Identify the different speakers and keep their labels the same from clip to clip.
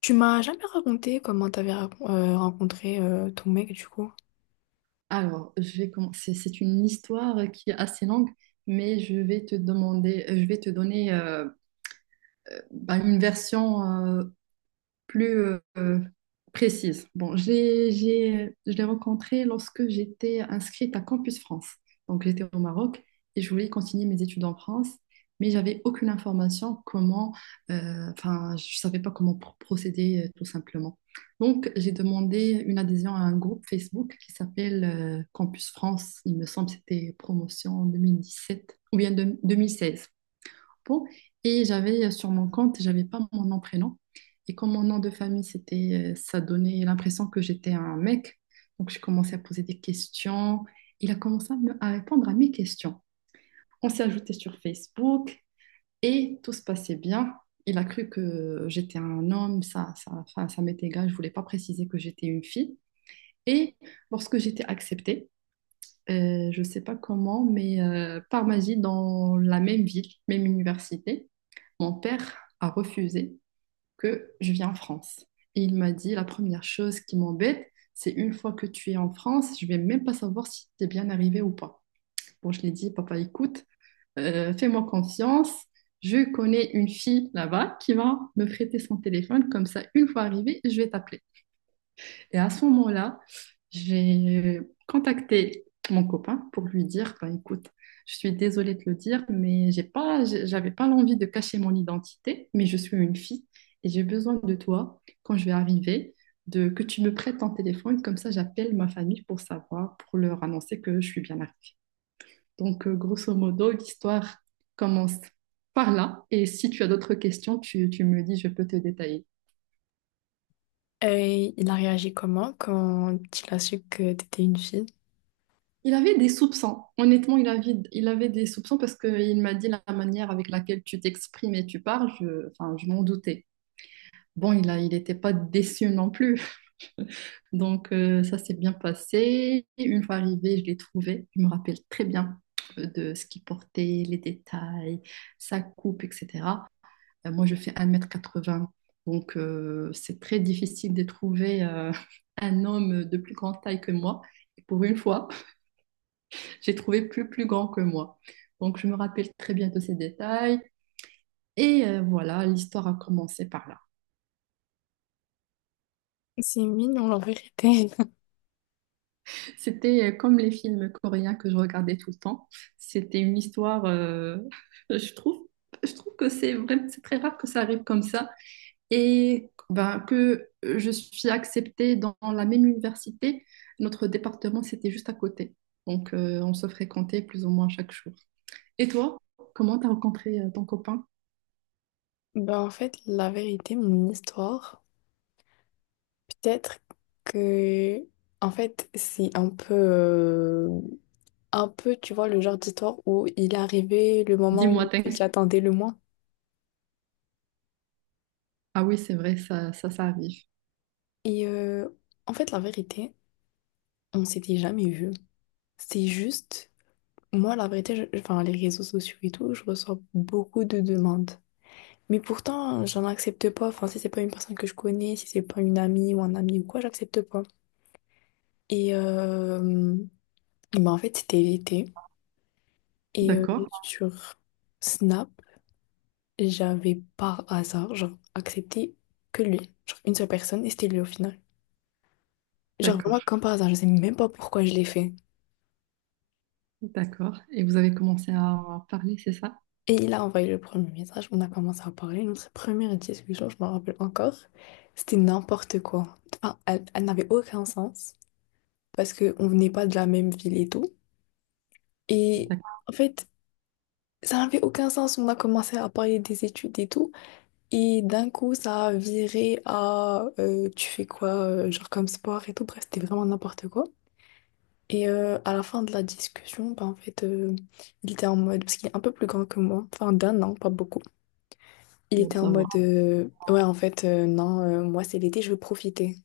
Speaker 1: Tu m'as jamais raconté comment rencontré ton mec du coup.
Speaker 2: Alors, je vais commencer. C'est une histoire qui est assez longue, mais je vais te donner bah, une version plus euh, précise. Bon, je l'ai rencontré lorsque j'étais inscrite à Campus France. Donc, j'étais au Maroc et je voulais continuer mes études en France, mais j'avais aucune information comment, enfin, je savais pas comment procéder, tout simplement. Donc, j'ai demandé une adhésion à un groupe Facebook qui s'appelle, Campus France. Il me semble que c'était promotion 2017 ou bien 2016. Bon, et j'avais, sur mon compte, j'avais pas mon nom prénom. Et comme mon nom de famille, c'était, ça donnait l'impression que j'étais un mec. Donc j'ai commencé à poser des questions. Il a commencé à répondre à mes questions. On s'est ajouté sur Facebook et tout se passait bien. Il a cru que j'étais un homme, enfin, ça m'était égal. Je ne voulais pas préciser que j'étais une fille. Et lorsque j'étais acceptée, je ne sais pas comment, mais par magie, dans la même ville, même université, mon père a refusé que je vienne en France. Et il m'a dit, la première chose qui m'embête, c'est une fois que tu es en France, je ne vais même pas savoir si tu es bien arrivé ou pas. Bon, je lui ai dit, papa, écoute, fais-moi confiance. Je connais une fille là-bas qui va me prêter son téléphone, comme ça, une fois arrivée, je vais t'appeler. Et à ce moment-là, j'ai contacté mon copain pour lui dire, ben, écoute, je suis désolée de te le dire, mais j'avais pas l'envie de cacher mon identité, mais je suis une fille et j'ai besoin de toi quand je vais arriver, de que tu me prêtes ton téléphone, comme ça j'appelle ma famille pour savoir, pour leur annoncer que je suis bien arrivée. Donc, grosso modo, l'histoire commence par là. Et si tu as d'autres questions, tu me dis, je peux te détailler.
Speaker 1: Et il a réagi comment quand il a su que t'étais une fille?
Speaker 2: Il avait des soupçons. Honnêtement, il avait des soupçons parce qu'il m'a dit la manière avec laquelle tu t'exprimes et tu parles, enfin, je m'en doutais. Bon, il n'était pas déçu non plus. Donc, ça s'est bien passé. Une fois arrivé, je l'ai trouvé. Je me rappelle très bien, de ce qu'il portait, les détails, sa coupe, etc. Moi, je fais 1,80 m. Donc, c'est très difficile de trouver, un homme de plus grande taille que moi. Et pour une fois, j'ai trouvé plus grand que moi. Donc, je me rappelle très bien de ces détails. Et voilà, l'histoire a commencé par là.
Speaker 1: C'est mignon la vérité.
Speaker 2: C'était, comme les films coréens que je regardais tout le temps. C'était une histoire, je trouve, je trouve que c'est vrai, c'est très rare que ça arrive comme ça. Et ben, que je suis acceptée dans la même université. Notre département, c'était juste à côté. Donc, on se fréquentait plus ou moins chaque jour. Et toi, comment t'as rencontré, ton copain?
Speaker 1: La vérité, mon histoire, peut-être que en fait, c'est un peu, tu vois, le genre d'histoire où il est arrivé le moment où
Speaker 2: Dis-moi, t'inquiète.
Speaker 1: j'attendais le moins.
Speaker 2: Ah oui, c'est vrai, ça arrive.
Speaker 1: Et euh, En fait, la vérité, on s'était jamais vu. C'est juste. Moi, la vérité, enfin, les réseaux sociaux et tout, je reçois beaucoup de demandes. Mais pourtant, j'en accepte pas. Enfin, si c'est pas une personne que je connais, si c'est pas une amie ou un ami ou quoi, j'accepte pas. Et euh, ben, en fait, c'était l'été. Et euh,
Speaker 2: D'accord,
Speaker 1: Sur Snap, j'avais par hasard, genre, accepté que lui. Genre, une seule personne, et c'était lui au final. Genre,
Speaker 2: d'accord,
Speaker 1: vraiment, comme par hasard, je sais même pas pourquoi je l'ai fait.
Speaker 2: d'accord. Et vous avez commencé à en parler, c'est ça?
Speaker 1: Et il a envoyé le premier message, on a commencé à parler. Notre première discussion, je m'en rappelle encore, c'était n'importe quoi. Enfin, elle, elle n'avait aucun sens parce qu'on venait pas de la même ville et tout. Et
Speaker 2: D'accord,
Speaker 1: en fait, ça n'avait aucun sens. On a commencé à parler des études et tout. Et d'un coup, ça a viré à tu fais quoi, genre comme sport et tout. Bref, c'était vraiment n'importe quoi. Et à la fin de la discussion, bah, en fait, il était en mode, parce qu'il est un peu plus grand que moi, enfin d'un an, pas beaucoup. Il
Speaker 2: bon,
Speaker 1: était en
Speaker 2: ça va.
Speaker 1: mode ouais en fait, non, moi c'est l'été je veux profiter.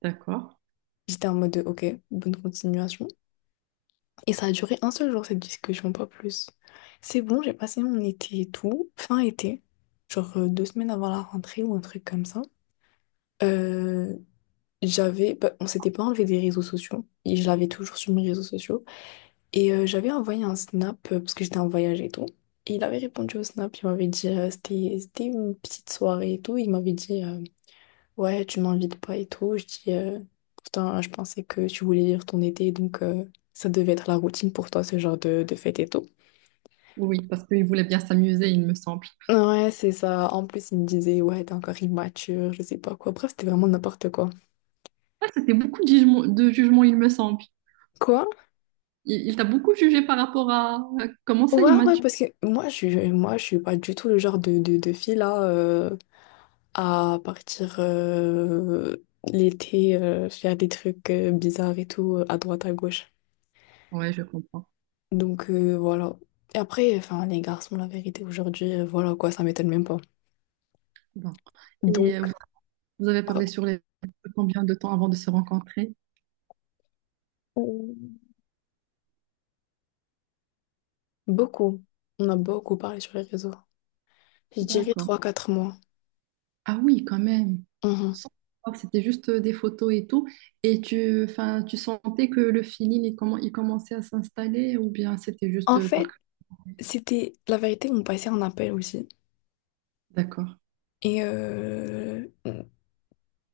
Speaker 2: D'accord.
Speaker 1: J'étais en mode ok, bonne continuation, et ça a duré un seul jour cette discussion, pas plus. C'est bon, j'ai passé mon été et tout, fin été, genre 2 semaines avant la rentrée ou un truc comme ça. Euh, J'avais bah, on s'était pas enlevé des réseaux sociaux et je l'avais toujours sur mes réseaux sociaux et j'avais envoyé un snap parce que j'étais en voyage et tout. Et il avait répondu au snap, il m'avait dit c'était une petite soirée et tout, il m'avait dit ouais, tu m'invites pas et tout. Je dis, pourtant, je pensais que tu voulais vivre ton été, donc ça devait être la routine pour toi, ce genre de fête et tout.
Speaker 2: Oui, parce qu'il voulait bien s'amuser, il me semble.
Speaker 1: Ouais, c'est ça. En plus, il me disait, ouais, t'es encore immature, je sais pas quoi. Bref, c'était vraiment n'importe quoi.
Speaker 2: C'était beaucoup de jugements, il me semble.
Speaker 1: Quoi?
Speaker 2: Il t'a beaucoup jugé par rapport à, comment ça, il
Speaker 1: Ouais,
Speaker 2: m'a
Speaker 1: ouais,
Speaker 2: tué.
Speaker 1: parce que moi, moi, je suis pas du tout le genre de fille là à partir l'été, faire des trucs bizarres et tout, à droite, à gauche.
Speaker 2: Ouais, je comprends.
Speaker 1: Donc voilà. Et après, enfin, les garçons, la vérité, aujourd'hui, voilà quoi, ça m'étonne même pas.
Speaker 2: Bon. Et vous
Speaker 1: Donc,
Speaker 2: avez
Speaker 1: euh,
Speaker 2: parlé sur les combien de temps avant de se rencontrer?
Speaker 1: beaucoup. On a beaucoup parlé sur les réseaux. Je dirais
Speaker 2: D'accord.
Speaker 1: 3 4 mois.
Speaker 2: Ah oui, quand même.
Speaker 1: Mhm.
Speaker 2: Sans savoir que c'était juste, des photos et tout. Et enfin, tu sentais que le feeling, comment il commençait à s'installer ou bien c'était juste,
Speaker 1: En
Speaker 2: par.
Speaker 1: fait, c'était la vérité, on passait un appel aussi.
Speaker 2: D'accord.
Speaker 1: Et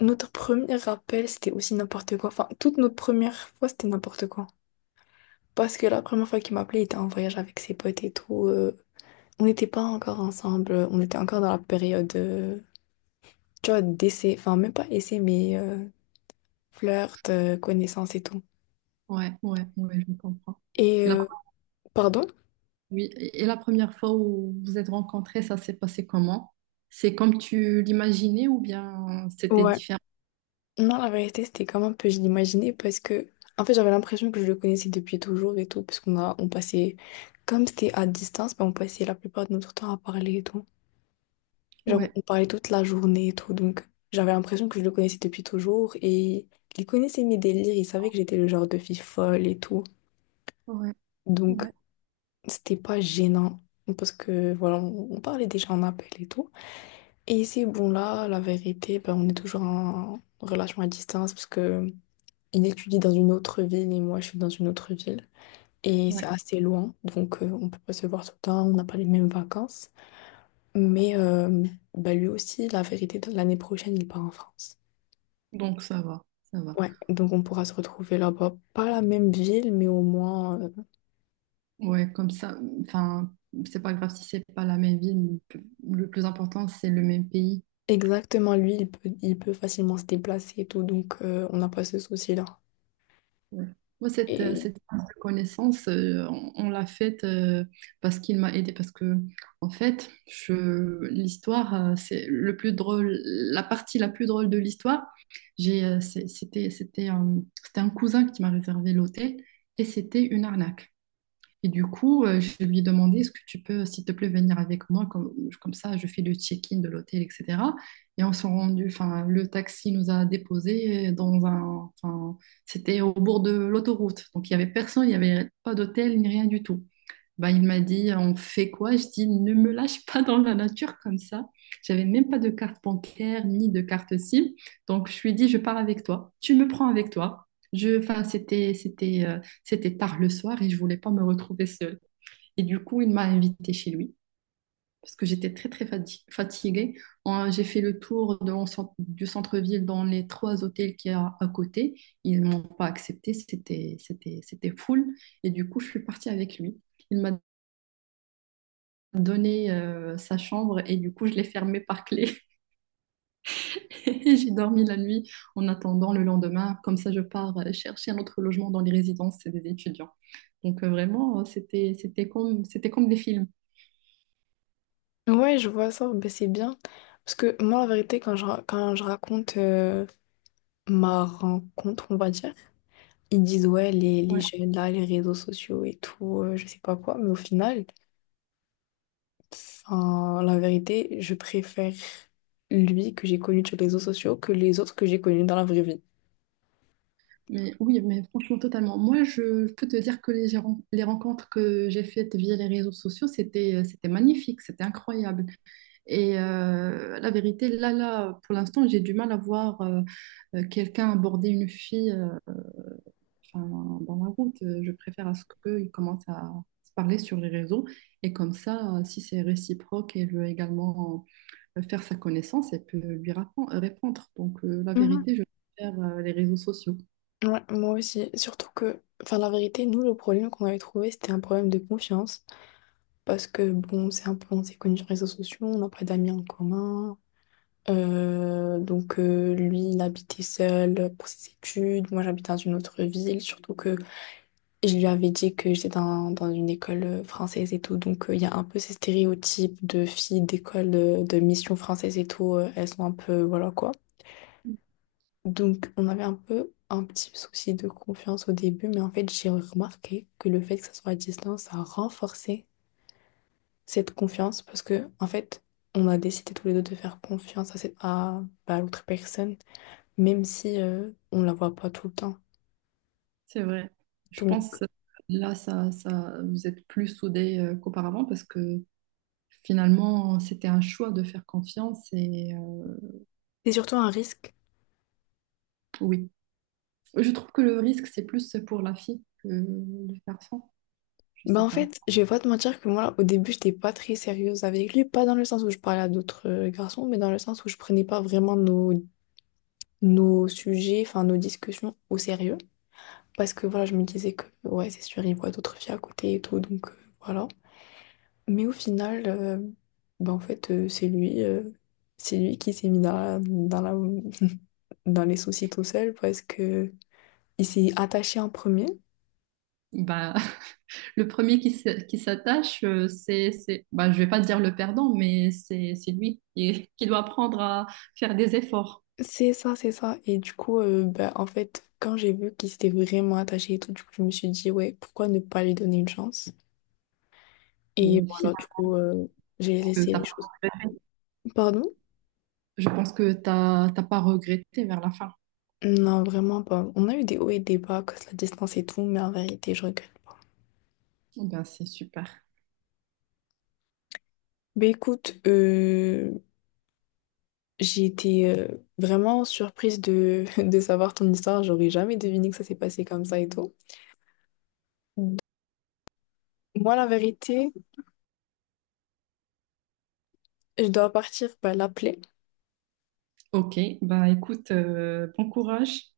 Speaker 1: notre premier appel, c'était aussi n'importe quoi. Enfin, toute notre première fois, c'était n'importe quoi. Parce que la première fois qu'il m'appelait, il était en voyage avec ses potes et tout. On n'était pas encore ensemble, on était encore dans la période. Tu vois, d'essai, enfin même pas essai, mais flirt, connaissance et tout.
Speaker 2: Ouais, ouais, ouais, je comprends.
Speaker 1: Et
Speaker 2: Et la,
Speaker 1: euh, Pardon?
Speaker 2: oui, et la première fois où vous êtes rencontrés, ça s'est passé comment? C'est comme tu l'imaginais ou bien c'était
Speaker 1: Ouais.
Speaker 2: différent?
Speaker 1: Non, la vérité, c'était comme un peu, je l'imaginais, parce que, en fait, j'avais l'impression que je le connaissais depuis toujours et tout, parce qu'on a, on passait, comme c'était à distance, ben, on passait la plupart de notre temps à parler et tout. Genre,
Speaker 2: Ouais,
Speaker 1: on parlait toute la journée et tout, donc j'avais l'impression que je le connaissais depuis toujours, et il connaissait mes délires, il savait que j'étais le genre de fille folle et tout,
Speaker 2: ouais,
Speaker 1: donc
Speaker 2: ouais,
Speaker 1: c'était pas gênant, parce que, voilà, on parlait déjà en appel et tout. Et c'est bon là, la vérité, ben, on est toujours en relation à distance parce que il étudie dans une autre ville et moi je suis dans une autre ville. Et
Speaker 2: ouais.
Speaker 1: c'est assez loin, donc on peut pas se voir tout le temps, on n'a pas les mêmes vacances. Mais ben, lui aussi, la vérité, l'année prochaine, il part en France.
Speaker 2: Donc ça va, ça va.
Speaker 1: Ouais, donc on pourra se retrouver là-bas. Pas la même ville, mais au moins
Speaker 2: Ouais, comme ça, enfin, c'est pas grave si c'est pas la même ville. Le plus important, c'est le même pays.
Speaker 1: exactement, lui, il peut facilement se déplacer et tout, donc on n'a pas ce souci-là.
Speaker 2: Ouais. Moi, cette, euh,
Speaker 1: Et
Speaker 2: cette prise de connaissance, on l'a faite, parce qu'il m'a aidé. Parce que, en fait, l'histoire, c'est le plus drôle, la partie la plus drôle de l'histoire. J'ai, c'est- c'était, c'était un cousin qui m'a réservé l'hôtel et c'était une arnaque. Et du coup, je lui ai demandé, est-ce que tu peux, s'il te plaît, venir avec moi, comme ça, je fais le check-in de l'hôtel, etc. Et on s'est rendu, enfin, le taxi nous a déposés enfin, c'était au bord de l'autoroute. Donc, il n'y avait personne, il n'y avait pas d'hôtel, ni rien du tout. Bah, il m'a dit, on fait quoi? Je dis, ne me lâche pas dans la nature comme ça. J'avais même pas de carte bancaire ni de carte SIM. Donc, je lui ai dit, je pars avec toi. Tu me prends avec toi. Enfin, c'était tard le soir et je voulais pas me retrouver seule. Et du coup, il m'a invitée chez lui parce que j'étais très, très fatiguée. J'ai fait le tour de du centre-ville dans les trois hôtels qu'il y a à côté. Ils m'ont pas accepté. C'était full. Et du coup, je suis partie avec lui. Il m'a donné, sa chambre et du coup je l'ai fermée par clé et j'ai dormi la nuit en attendant le lendemain. Comme ça, je pars, chercher un autre logement dans les résidences des étudiants. Donc, vraiment, c'était comme des films.
Speaker 1: ouais, je vois ça, ben, c'est bien. Parce que moi, en vérité, quand je, quand je raconte ma rencontre, on va dire, ils disent, ouais, les
Speaker 2: Ouais,
Speaker 1: jeunes, là, les réseaux sociaux et tout, je sais pas quoi. Mais au final, enfin, la vérité, je préfère lui que j'ai connu sur les réseaux sociaux que les autres que j'ai connus dans la vraie vie.
Speaker 2: mais oui, mais franchement totalement. Moi, je peux te dire que les rencontres que j'ai faites via les réseaux sociaux, c'était magnifique, c'était incroyable. Et la vérité, là, pour l'instant, j'ai du mal à voir, quelqu'un aborder une fille, enfin, dans la route. Je préfère à ce qu'ils commencent à se parler sur les réseaux. Et comme ça, si c'est réciproque, elle veut également, faire sa connaissance, elle peut lui répondre. Donc, la
Speaker 1: Mhm.
Speaker 2: vérité, je préfère, les réseaux sociaux.
Speaker 1: Ouais, moi aussi. Surtout que, enfin, la vérité, nous, le problème qu'on avait trouvé, c'était un problème de confiance. Parce que, bon, c'est un peu, on s'est connus sur les réseaux sociaux, on n'a pas d'amis en commun. Donc lui, il habitait seul pour ses études. Moi, j'habite dans une autre ville, surtout que je lui avais dit que j'étais dans, dans une école française et tout. Donc il y a un peu ces stéréotypes de filles d'école de, mission française et tout. Elles sont un peu, voilà quoi. Donc on avait un peu un petit souci de confiance au début, mais en fait, j'ai remarqué que le fait que ça soit à distance, ça a renforcé cette confiance parce que en fait, on a décidé tous les deux de faire confiance à, cette, à bah, à l'autre personne, même si on la voit pas tout le temps.
Speaker 2: C'est vrai. Je
Speaker 1: Donc,
Speaker 2: pense, là, vous êtes plus soudés, qu'auparavant parce que finalement, c'était un choix de faire confiance. Et
Speaker 1: c'est surtout un risque.
Speaker 2: oui, je trouve que le risque, c'est plus pour la fille que le garçon. Je
Speaker 1: Bah
Speaker 2: sais
Speaker 1: en
Speaker 2: pas.
Speaker 1: fait, je vais pas te mentir que moi, au début, j'étais pas très sérieuse avec lui, pas dans le sens où je parlais à d'autres garçons, mais dans le sens où je prenais pas vraiment nos, nos sujets, enfin nos discussions au sérieux. Parce que voilà, je me disais que ouais, c'est sûr, il voit d'autres filles à côté et tout, donc voilà. Mais au final, bah en fait, c'est lui qui s'est mis dans la, dans les soucis tout seul parce que il s'est attaché en premier.
Speaker 2: Bah. Le premier qui s'attache, bah, je vais pas dire le perdant, mais c'est lui qui, qui doit apprendre à faire des efforts.
Speaker 1: C'est ça, c'est ça. Et du coup, bah, en fait, quand j'ai vu qu'il s'était vraiment attaché et tout, du coup, je me suis dit, ouais, pourquoi ne pas lui donner une chance? Et
Speaker 2: Et
Speaker 1: voilà, du
Speaker 2: finalement,
Speaker 1: coup, j'ai
Speaker 2: que
Speaker 1: laissé
Speaker 2: t'as
Speaker 1: les
Speaker 2: pas
Speaker 1: choses. Pardon?
Speaker 2: je pense que tu t'as pas regretté vers la fin.
Speaker 1: Non, vraiment pas. On a eu des hauts et des bas, cause la distance et tout, mais en vérité, je regrette pas.
Speaker 2: Eh ben, c'est super.
Speaker 1: Mais écoute, j'ai été vraiment surprise de, de savoir ton histoire. J'aurais jamais deviné que ça s'est passé comme ça et tout. Moi, la vérité, je dois partir bah, l'appeler.
Speaker 2: Ok, bah écoute, bon courage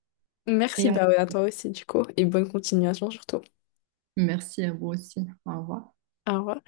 Speaker 1: Merci,
Speaker 2: et
Speaker 1: bah ouais, à toi aussi, du coup, et bonne continuation surtout.
Speaker 2: merci à vous aussi. Au revoir.
Speaker 1: Au revoir.